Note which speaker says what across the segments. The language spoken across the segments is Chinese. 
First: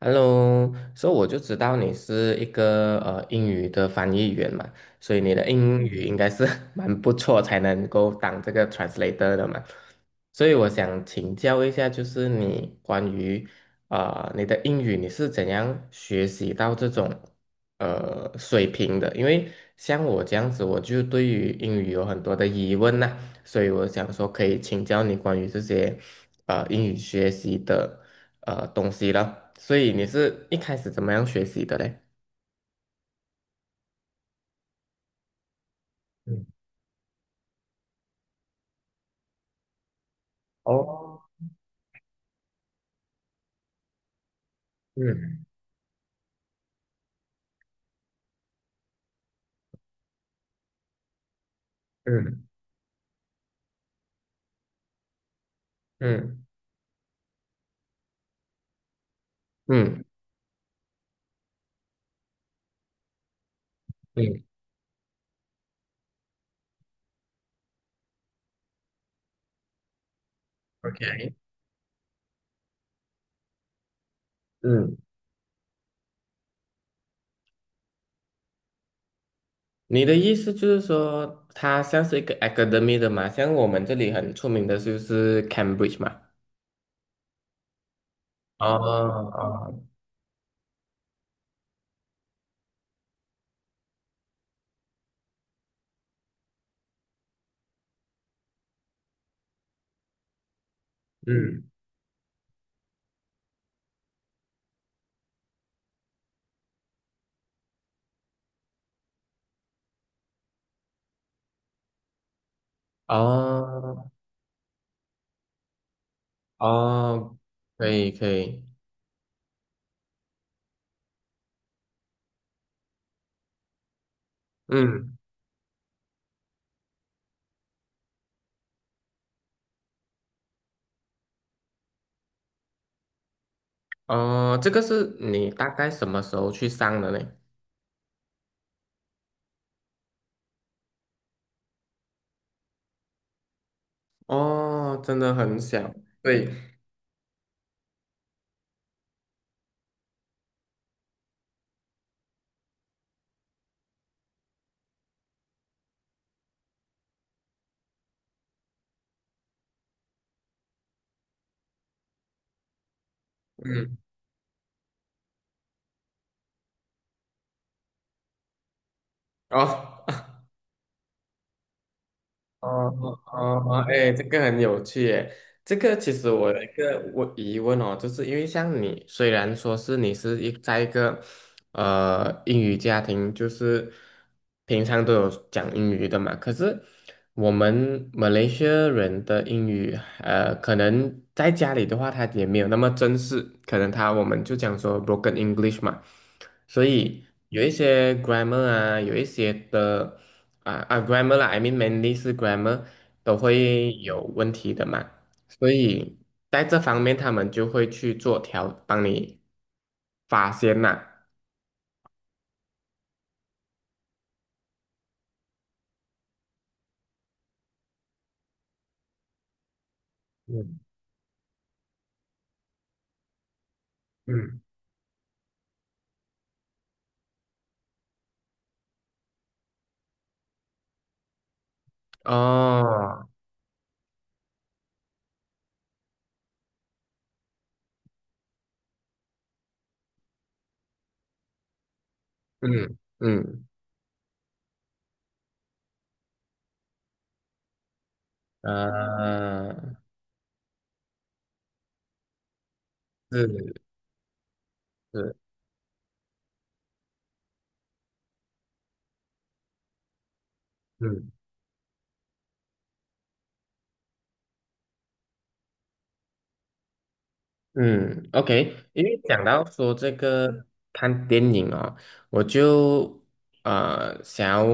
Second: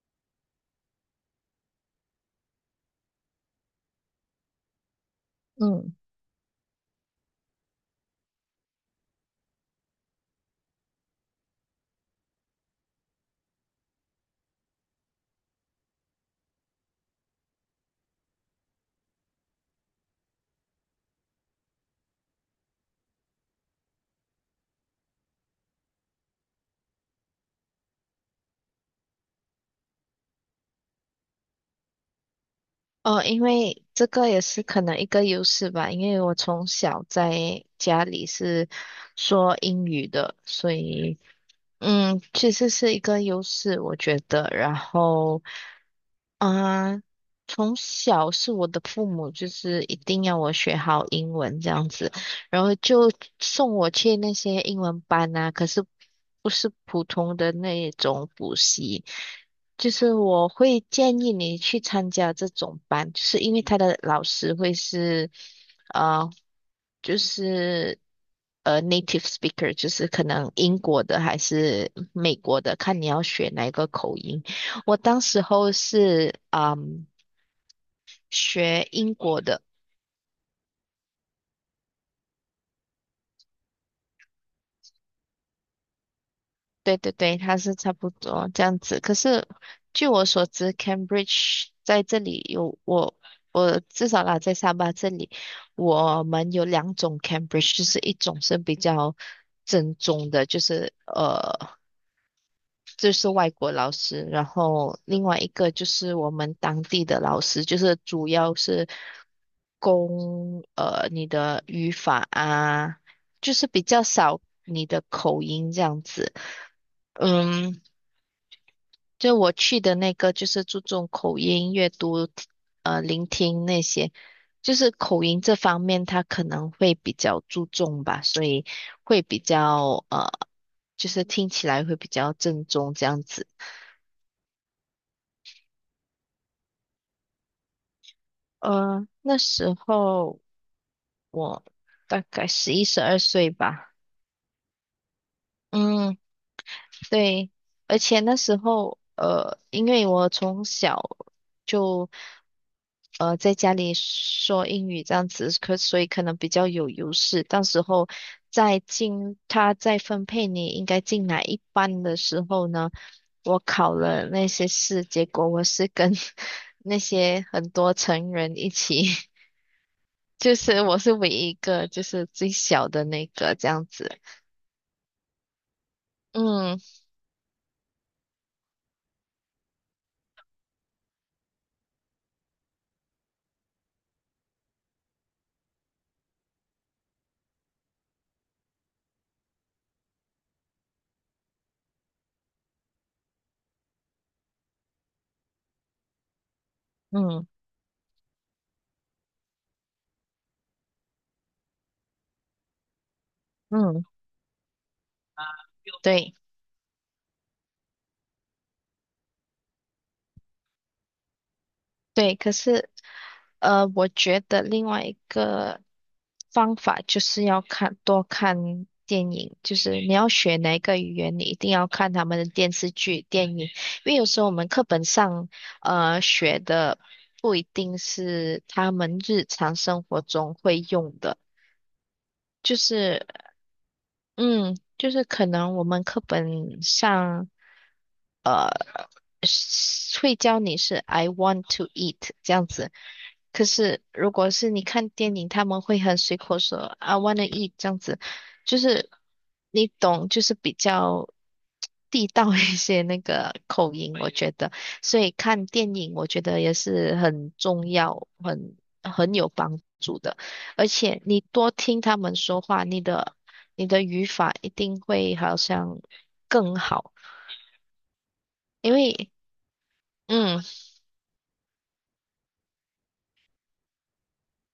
Speaker 1: Hello,所以我就知道你是一个英语的翻译员嘛，所以你的英
Speaker 2: 嗯，
Speaker 1: 语应该是 蛮不错，才能够当这个 translator 的嘛。所以我想请教一下，就是你关于你的英语，你是怎样学习到这种水平的，因为像我这样子，我就对于英语有很多的疑问呐、所以我想说可以请教你关于这些英语学习的东西了。所以你是一开始怎么样学习的嘞？
Speaker 2: 哦，因为这个也是可能一个优势吧，因为我
Speaker 1: 嗯。
Speaker 2: 从小在家里是说英语的，所以
Speaker 1: 哦。
Speaker 2: 其实是一个优势，我觉得。然后
Speaker 1: 嗯
Speaker 2: 啊，从小是我的父母就是一定要我学好英文这样子，
Speaker 1: 嗯
Speaker 2: 然后就送我去那些英文班啊，可是
Speaker 1: 嗯
Speaker 2: 不是普通的那种补习，就
Speaker 1: 嗯
Speaker 2: 是我会建议你去参加这种班，就是因为他的老
Speaker 1: 嗯
Speaker 2: 师会是，呃，就是native speaker，就是可能英国的
Speaker 1: ，OK。
Speaker 2: 还是美国的，看你要学哪一个口音。
Speaker 1: 嗯。
Speaker 2: 我当时候是学英国的，
Speaker 1: 你的意思就是说，它像是一个 academy 的嘛，像我们这里很出名的就是 Cambridge 嘛。
Speaker 2: 对对对，他是差不多这
Speaker 1: 哦
Speaker 2: 样子。可是
Speaker 1: 哦。
Speaker 2: 据我所知，Cambridge 在这里有我至少啦，在沙巴这里，我们有两种 Cambridge，就是一种是比较正宗的，就是
Speaker 1: 嗯。
Speaker 2: 这是外国老师，然后另外一个就是我们当地的老师，就是主要是攻你的语法啊，就是比较
Speaker 1: 哦
Speaker 2: 少你的口音这样子。
Speaker 1: 哦。
Speaker 2: 嗯，
Speaker 1: 可以可以。
Speaker 2: 就我去的那个就是注重口音、阅读、聆听那些，就是
Speaker 1: 嗯。
Speaker 2: 口音这方面他可能会比较注重吧，所以会比较就是听起来会比较正宗这样子。
Speaker 1: 哦，这个是你大概什么时候去上的呢？
Speaker 2: 那时候我大概11、12岁吧。
Speaker 1: 哦，真的很小。
Speaker 2: 嗯，
Speaker 1: 对。
Speaker 2: 对，而且那时候，因为我从小就在家里说英语这样子，可所以可能比较有优势。到时候再进他再分配你应该进哪一班的时候呢，我考
Speaker 1: 嗯。
Speaker 2: 了那些试，结果我是跟 那些很多成人一起。
Speaker 1: 哦。
Speaker 2: 就是我是唯一一个，就是最
Speaker 1: 哦
Speaker 2: 小的
Speaker 1: 哦
Speaker 2: 那
Speaker 1: 哦
Speaker 2: 个这
Speaker 1: 哦，
Speaker 2: 样
Speaker 1: 哎，
Speaker 2: 子。
Speaker 1: 这个很有趣耶。这个其实我有一
Speaker 2: 嗯
Speaker 1: 个我疑问哦，就是因为像你，虽然说是你是一在一个英语家庭，就是平常都有讲英语的嘛，可是我们马来西亚人的英语，可能在家里的话，他也没有那么正式，可能他我们就讲说 broken English 嘛，所以
Speaker 2: 嗯
Speaker 1: 有一些 grammar 啊，有一些的。啊啊，grammar 啦，I mean mainly 是 grammar 都会
Speaker 2: 嗯，
Speaker 1: 有问题的嘛，所以
Speaker 2: 对
Speaker 1: 在这方面他们就会去做调，帮你发现呐。
Speaker 2: 对。可是我觉得另外一个方法就是要看多看电影，就是你要学哪
Speaker 1: 嗯
Speaker 2: 一个语言，你一定要看他们的电视剧、电影，因为有时候我
Speaker 1: 嗯。
Speaker 2: 们课本上学的不一定是他们日常生活中会用的。就
Speaker 1: 哦。
Speaker 2: 是嗯，就是可能我们课本上，呃，是会教你是 I want to eat 这样子，
Speaker 1: 嗯嗯。
Speaker 2: 可是如果是你看电影，他们会很随口说 I want to eat 这样子，就是你
Speaker 1: 啊。
Speaker 2: 懂，就是比较地道一些那个
Speaker 1: 是
Speaker 2: 口音，我觉得，所以
Speaker 1: 是。
Speaker 2: 看电影我觉得也是很重要，很有帮助的。而且
Speaker 1: 嗯。
Speaker 2: 你多听他们说话，你的语法一定会好像更好，
Speaker 1: 嗯，OK，
Speaker 2: 因
Speaker 1: 因为
Speaker 2: 为
Speaker 1: 讲到说这
Speaker 2: 嗯
Speaker 1: 个看电影啊、我就想要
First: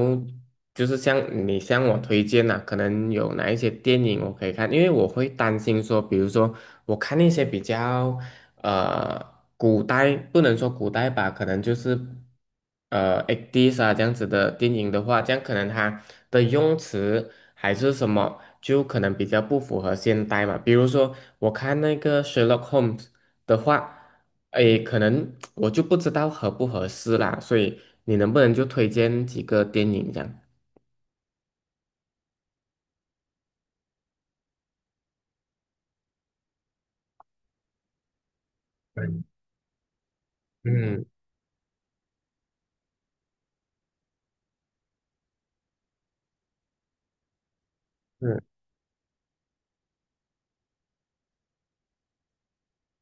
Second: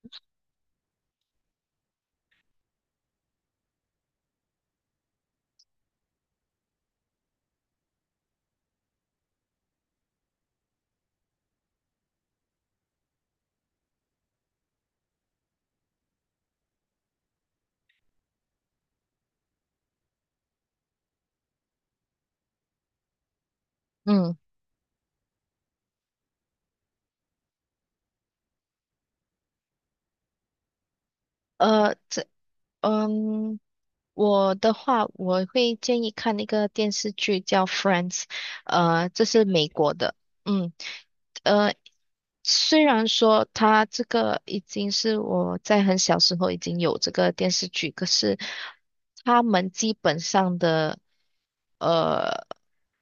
Speaker 1: 就是像你向我推荐呐、可能有哪一些电影我可以看，因为我会担心说，比如说我看那些比较呃古代不能说古代吧，可能就是8 e s 啊这样子的电影的话，这样可能它的用词还是什么，就可能比较不符合现代嘛。比如说，我看那个 Sherlock Holmes 的话，
Speaker 2: 嗯
Speaker 1: 诶，可能我就不知道合不合适啦，所以你能不能就推荐几个电影这样？
Speaker 2: 呃这嗯我的话，我会建议看那个电视剧叫《Friends》，
Speaker 1: 嗯
Speaker 2: 这是美国的，嗯。
Speaker 1: 嗯。
Speaker 2: 呃，虽然说他这个已经是我在很小时候已经有这个电视剧，可
Speaker 1: 嗯
Speaker 2: 是他们基本上的呃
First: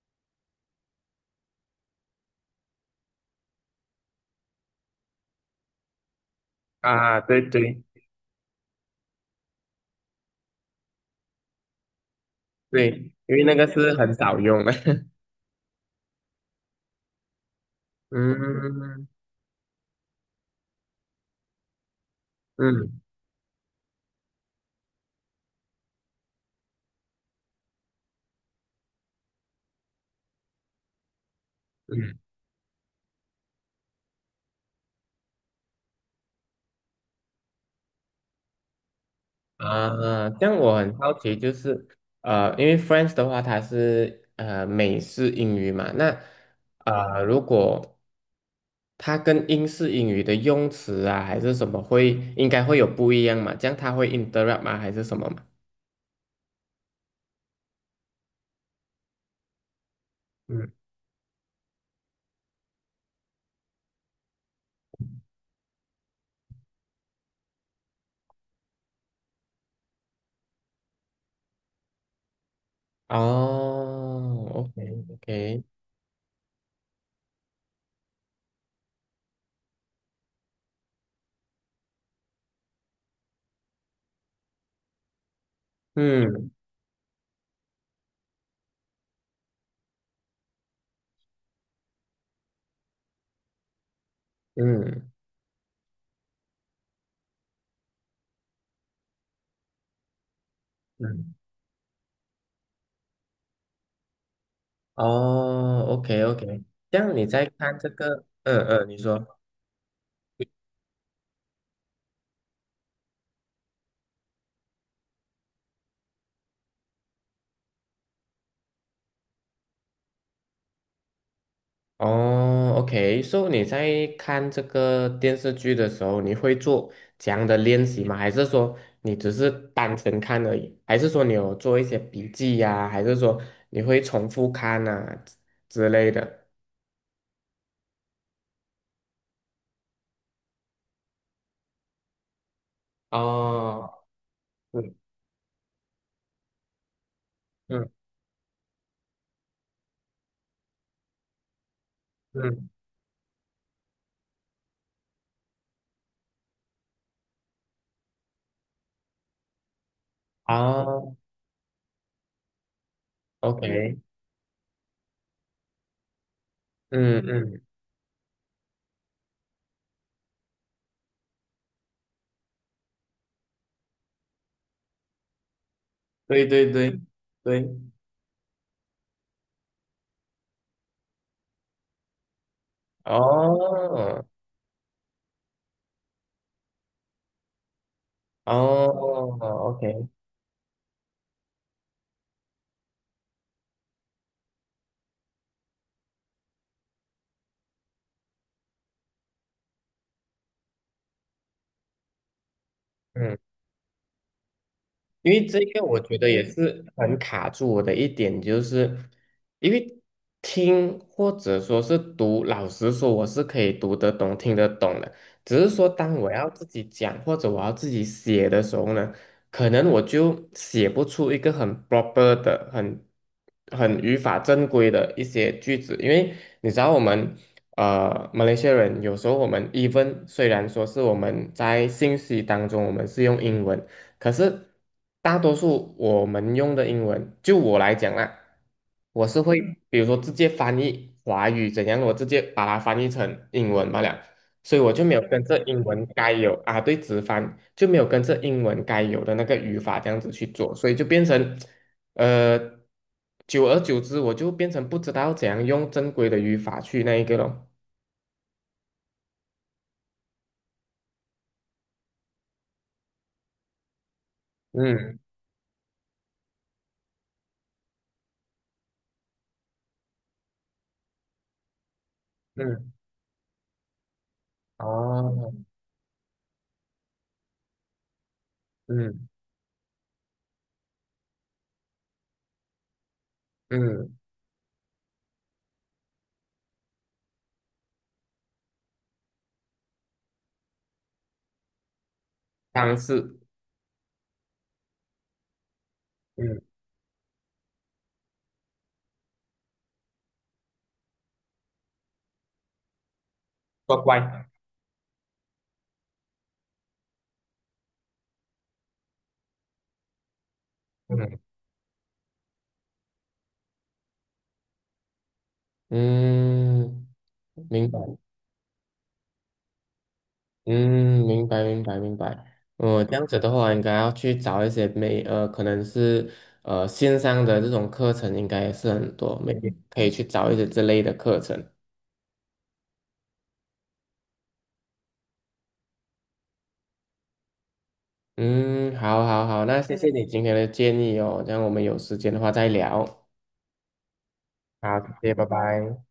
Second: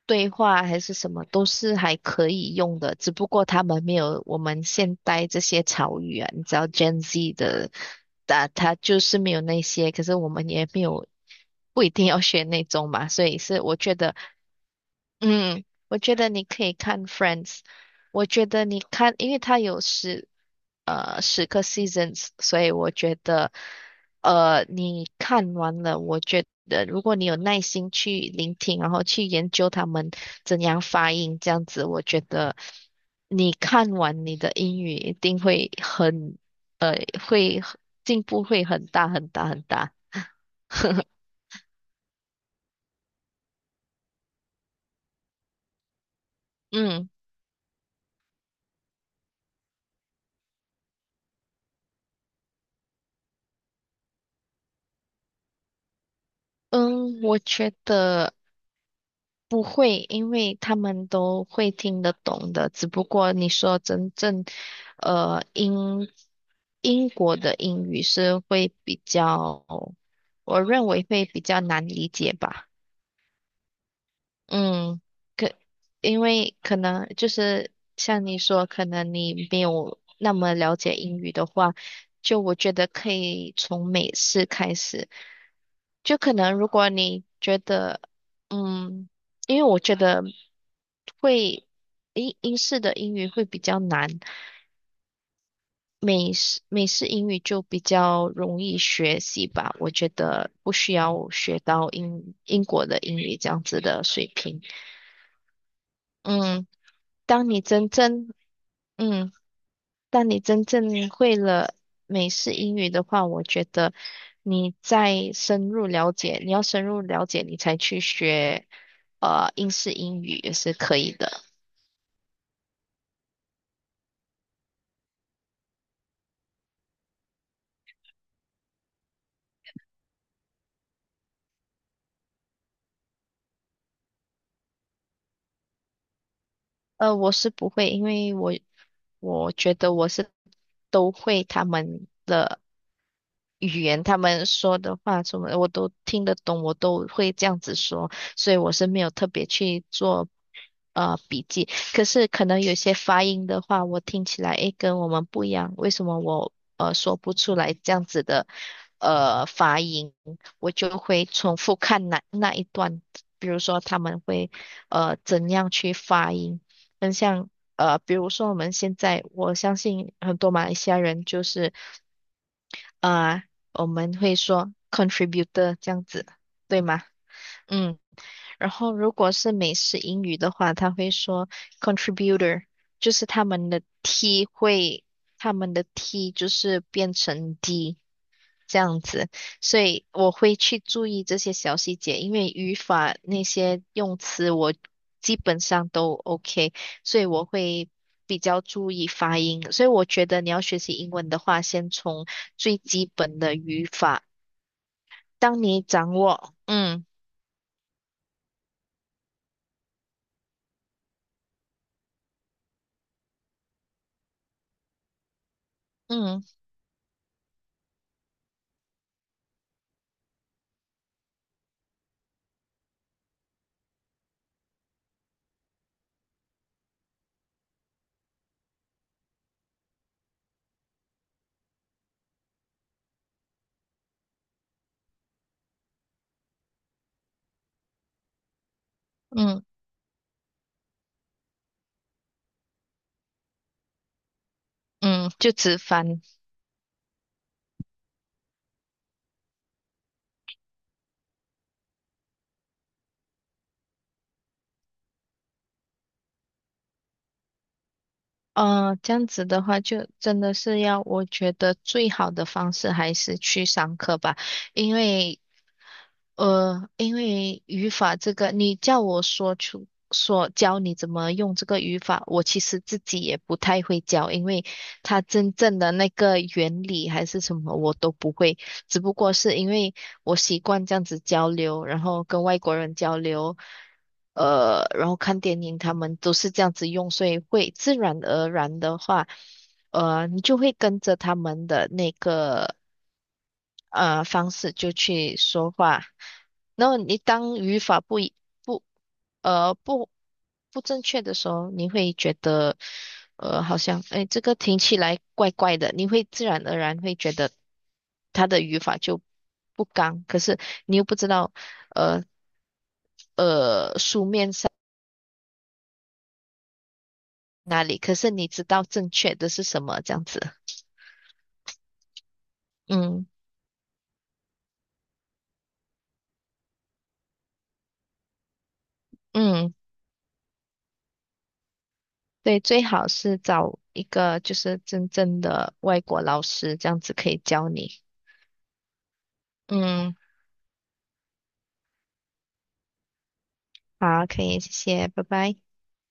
Speaker 2: 对话还是什么都是还可以用的，只不过他们没有我们现代这些潮语啊，你知道 Gen
Speaker 1: 啊，
Speaker 2: Z
Speaker 1: 对
Speaker 2: 的，
Speaker 1: 对
Speaker 2: 他就是没有那些，可是我们也没有不一定要学那种嘛，
Speaker 1: 对，
Speaker 2: 所
Speaker 1: 因
Speaker 2: 以
Speaker 1: 为那
Speaker 2: 是
Speaker 1: 个
Speaker 2: 我
Speaker 1: 是
Speaker 2: 觉
Speaker 1: 很
Speaker 2: 得。
Speaker 1: 少用的。
Speaker 2: 嗯，我觉得你可以看《Friends》，我觉得你
Speaker 1: 嗯
Speaker 2: 看，因为它有十个 seasons，所以
Speaker 1: 嗯
Speaker 2: 我觉得，你看完了，我觉得如果你有耐心去聆听，然后去研究他们怎样发音，这样子，我觉
Speaker 1: 嗯。
Speaker 2: 得你看完你的英语一定会很，呃，会进步会很大很大很大。
Speaker 1: 啊，这样我很好奇，就是因为 French 的话，它是美式英语嘛，那
Speaker 2: 嗯
Speaker 1: 如果它跟英式英语的用词啊，还是什么会应该会有不一样嘛？这样它会 interrupt 吗？还是什么嘛？
Speaker 2: 嗯，我觉得。不会，因为
Speaker 1: 嗯。
Speaker 2: 他们都会听得懂的。只不过你说真正，呃，英英国的英语是会比较，我认为会比较难理解吧。
Speaker 1: 哦
Speaker 2: 嗯，
Speaker 1: ，OK
Speaker 2: 可，
Speaker 1: OK。
Speaker 2: 因为可能就是像你说，可能你没有那么了解英语的话，就我觉得可以从美式开始。就可
Speaker 1: 嗯
Speaker 2: 能如果你觉得，嗯，因为我觉得会英式的英语会比较难，
Speaker 1: 嗯
Speaker 2: 美式英语就比较容易学习吧。我觉得不需要
Speaker 1: 嗯。
Speaker 2: 学到英国的英语这样子的水平。
Speaker 1: 哦，OK OK。
Speaker 2: 嗯。
Speaker 1: 这样你在
Speaker 2: 当你
Speaker 1: 看
Speaker 2: 真
Speaker 1: 这个，
Speaker 2: 正，
Speaker 1: 嗯嗯，你
Speaker 2: 嗯，
Speaker 1: 说。
Speaker 2: 当你真正会了美式英语的话，我觉得你再深入了解，你要深入了解，你才去学，英式英语也是可以的。
Speaker 1: 哦，OK，so 你在看这个电视剧的时候，你会做这样的练习吗？还是说你只是单纯看而已？还是说你有做一些笔记呀、还是说你会重复看啊之类的？
Speaker 2: 我是不会，因为我觉得我是都会他们的语
Speaker 1: 哦。
Speaker 2: 言，他们说
Speaker 1: 嗯
Speaker 2: 的话什么的我都听得懂，我都会这样子
Speaker 1: 嗯
Speaker 2: 说，所以我是没有特别去做笔记。可是可能
Speaker 1: 嗯。
Speaker 2: 有些发音的话，我听起来诶跟我们不一样，为什么我说不出来这样子的发音，我就
Speaker 1: 哦
Speaker 2: 会重复看那一段，比如说
Speaker 1: ，OK。
Speaker 2: 他们会怎样去发音，很
Speaker 1: 嗯
Speaker 2: 像。
Speaker 1: 嗯。
Speaker 2: 比如说我们现在，我相信很多马来西亚人就是。呃，我们会说 contributor 这样子，
Speaker 1: 对对
Speaker 2: 对
Speaker 1: 对
Speaker 2: 吗？
Speaker 1: 对。
Speaker 2: 嗯，然后如果是美式英语的话，他会说 contributor，就
Speaker 1: 哦
Speaker 2: 是他们的 t 就是变成 d，这样子，
Speaker 1: 哦
Speaker 2: 所以
Speaker 1: ，OK。
Speaker 2: 我会去注意这些小细节，因为语法那些用词我基本上都 OK，所以我会比较注意发音。所以我觉得你要学习英文的话，先从最基
Speaker 1: 嗯。
Speaker 2: 本的语法，
Speaker 1: 因为
Speaker 2: 当
Speaker 1: 这
Speaker 2: 你
Speaker 1: 个我
Speaker 2: 掌
Speaker 1: 觉得也
Speaker 2: 握，
Speaker 1: 是
Speaker 2: 嗯
Speaker 1: 很卡住我的一点，就是因为听或者说是读，老实说我是可以读得懂、听得懂的，只是说当我
Speaker 2: 嗯
Speaker 1: 要自己讲或者我要自己写的时候呢，可能我就写不出一个很 proper 的、很很语法正规的一些句子，因为你知道我们。马来西亚人有时候我们 even 虽然说是我们在信息当中我们是用英文，可是大多数我们用的英文，就我来讲啦，我是会
Speaker 2: 嗯
Speaker 1: 比如说直接翻译华语怎样，我直接把它翻译成英文罢了，所以我就没有
Speaker 2: 嗯，
Speaker 1: 跟
Speaker 2: 就
Speaker 1: 着
Speaker 2: 直
Speaker 1: 英文
Speaker 2: 翻。
Speaker 1: 该有啊，对，直翻就没有跟着英文该有的那个语法这样子去做，所以就变成呃，久而久之，我就变成不知道怎样用正规的语法去那一个咯。
Speaker 2: 这样子的话，就真的是要，我觉得最好的方式还是去上课吧。因
Speaker 1: 嗯
Speaker 2: 为因为语法这个，你叫我说教你怎么用这个语法，我其实
Speaker 1: 嗯。
Speaker 2: 自己也不太会教，因为它
Speaker 1: 哦。
Speaker 2: 真正的那个原理还是什么我都不会，只不
Speaker 1: 嗯
Speaker 2: 过是因为我习惯这样子交流，然后跟外国人交流，
Speaker 1: 嗯。
Speaker 2: 然后看电影，他们都是这样子用，所以会自然而然的话。你就会跟着他们的那个
Speaker 1: 方式。
Speaker 2: 方式就去说话。
Speaker 1: 嗯。
Speaker 2: 然后你当语法不一不呃不不正确的时候，你会觉得好
Speaker 1: 乖
Speaker 2: 像哎这
Speaker 1: 乖。
Speaker 2: 个听起来怪怪的，你会自然而然会觉得他的语法就不刚，可是你又不知
Speaker 1: 嗯。
Speaker 2: 道呃呃
Speaker 1: 嗯，
Speaker 2: 哪
Speaker 1: 明
Speaker 2: 里，
Speaker 1: 白。
Speaker 2: 可是你知道正确的是什么这样子。
Speaker 1: 嗯，明白，明白，明白。嗯，这
Speaker 2: 嗯
Speaker 1: 样子的话，应该要去找一些美，可能是线上的这种课程，应该也是很多，美
Speaker 2: 嗯。
Speaker 1: 天可以去找一些这类的课程。
Speaker 2: 对，最好是找一个就是真正的外国老师，这样子可以教你。
Speaker 1: 嗯，好，好，好，那谢谢
Speaker 2: 嗯，
Speaker 1: 你今天的建议哦，这样我们有时间的话再聊。
Speaker 2: 好，可以，谢
Speaker 1: 好，
Speaker 2: 谢，拜
Speaker 1: 谢谢，拜
Speaker 2: 拜。
Speaker 1: 拜。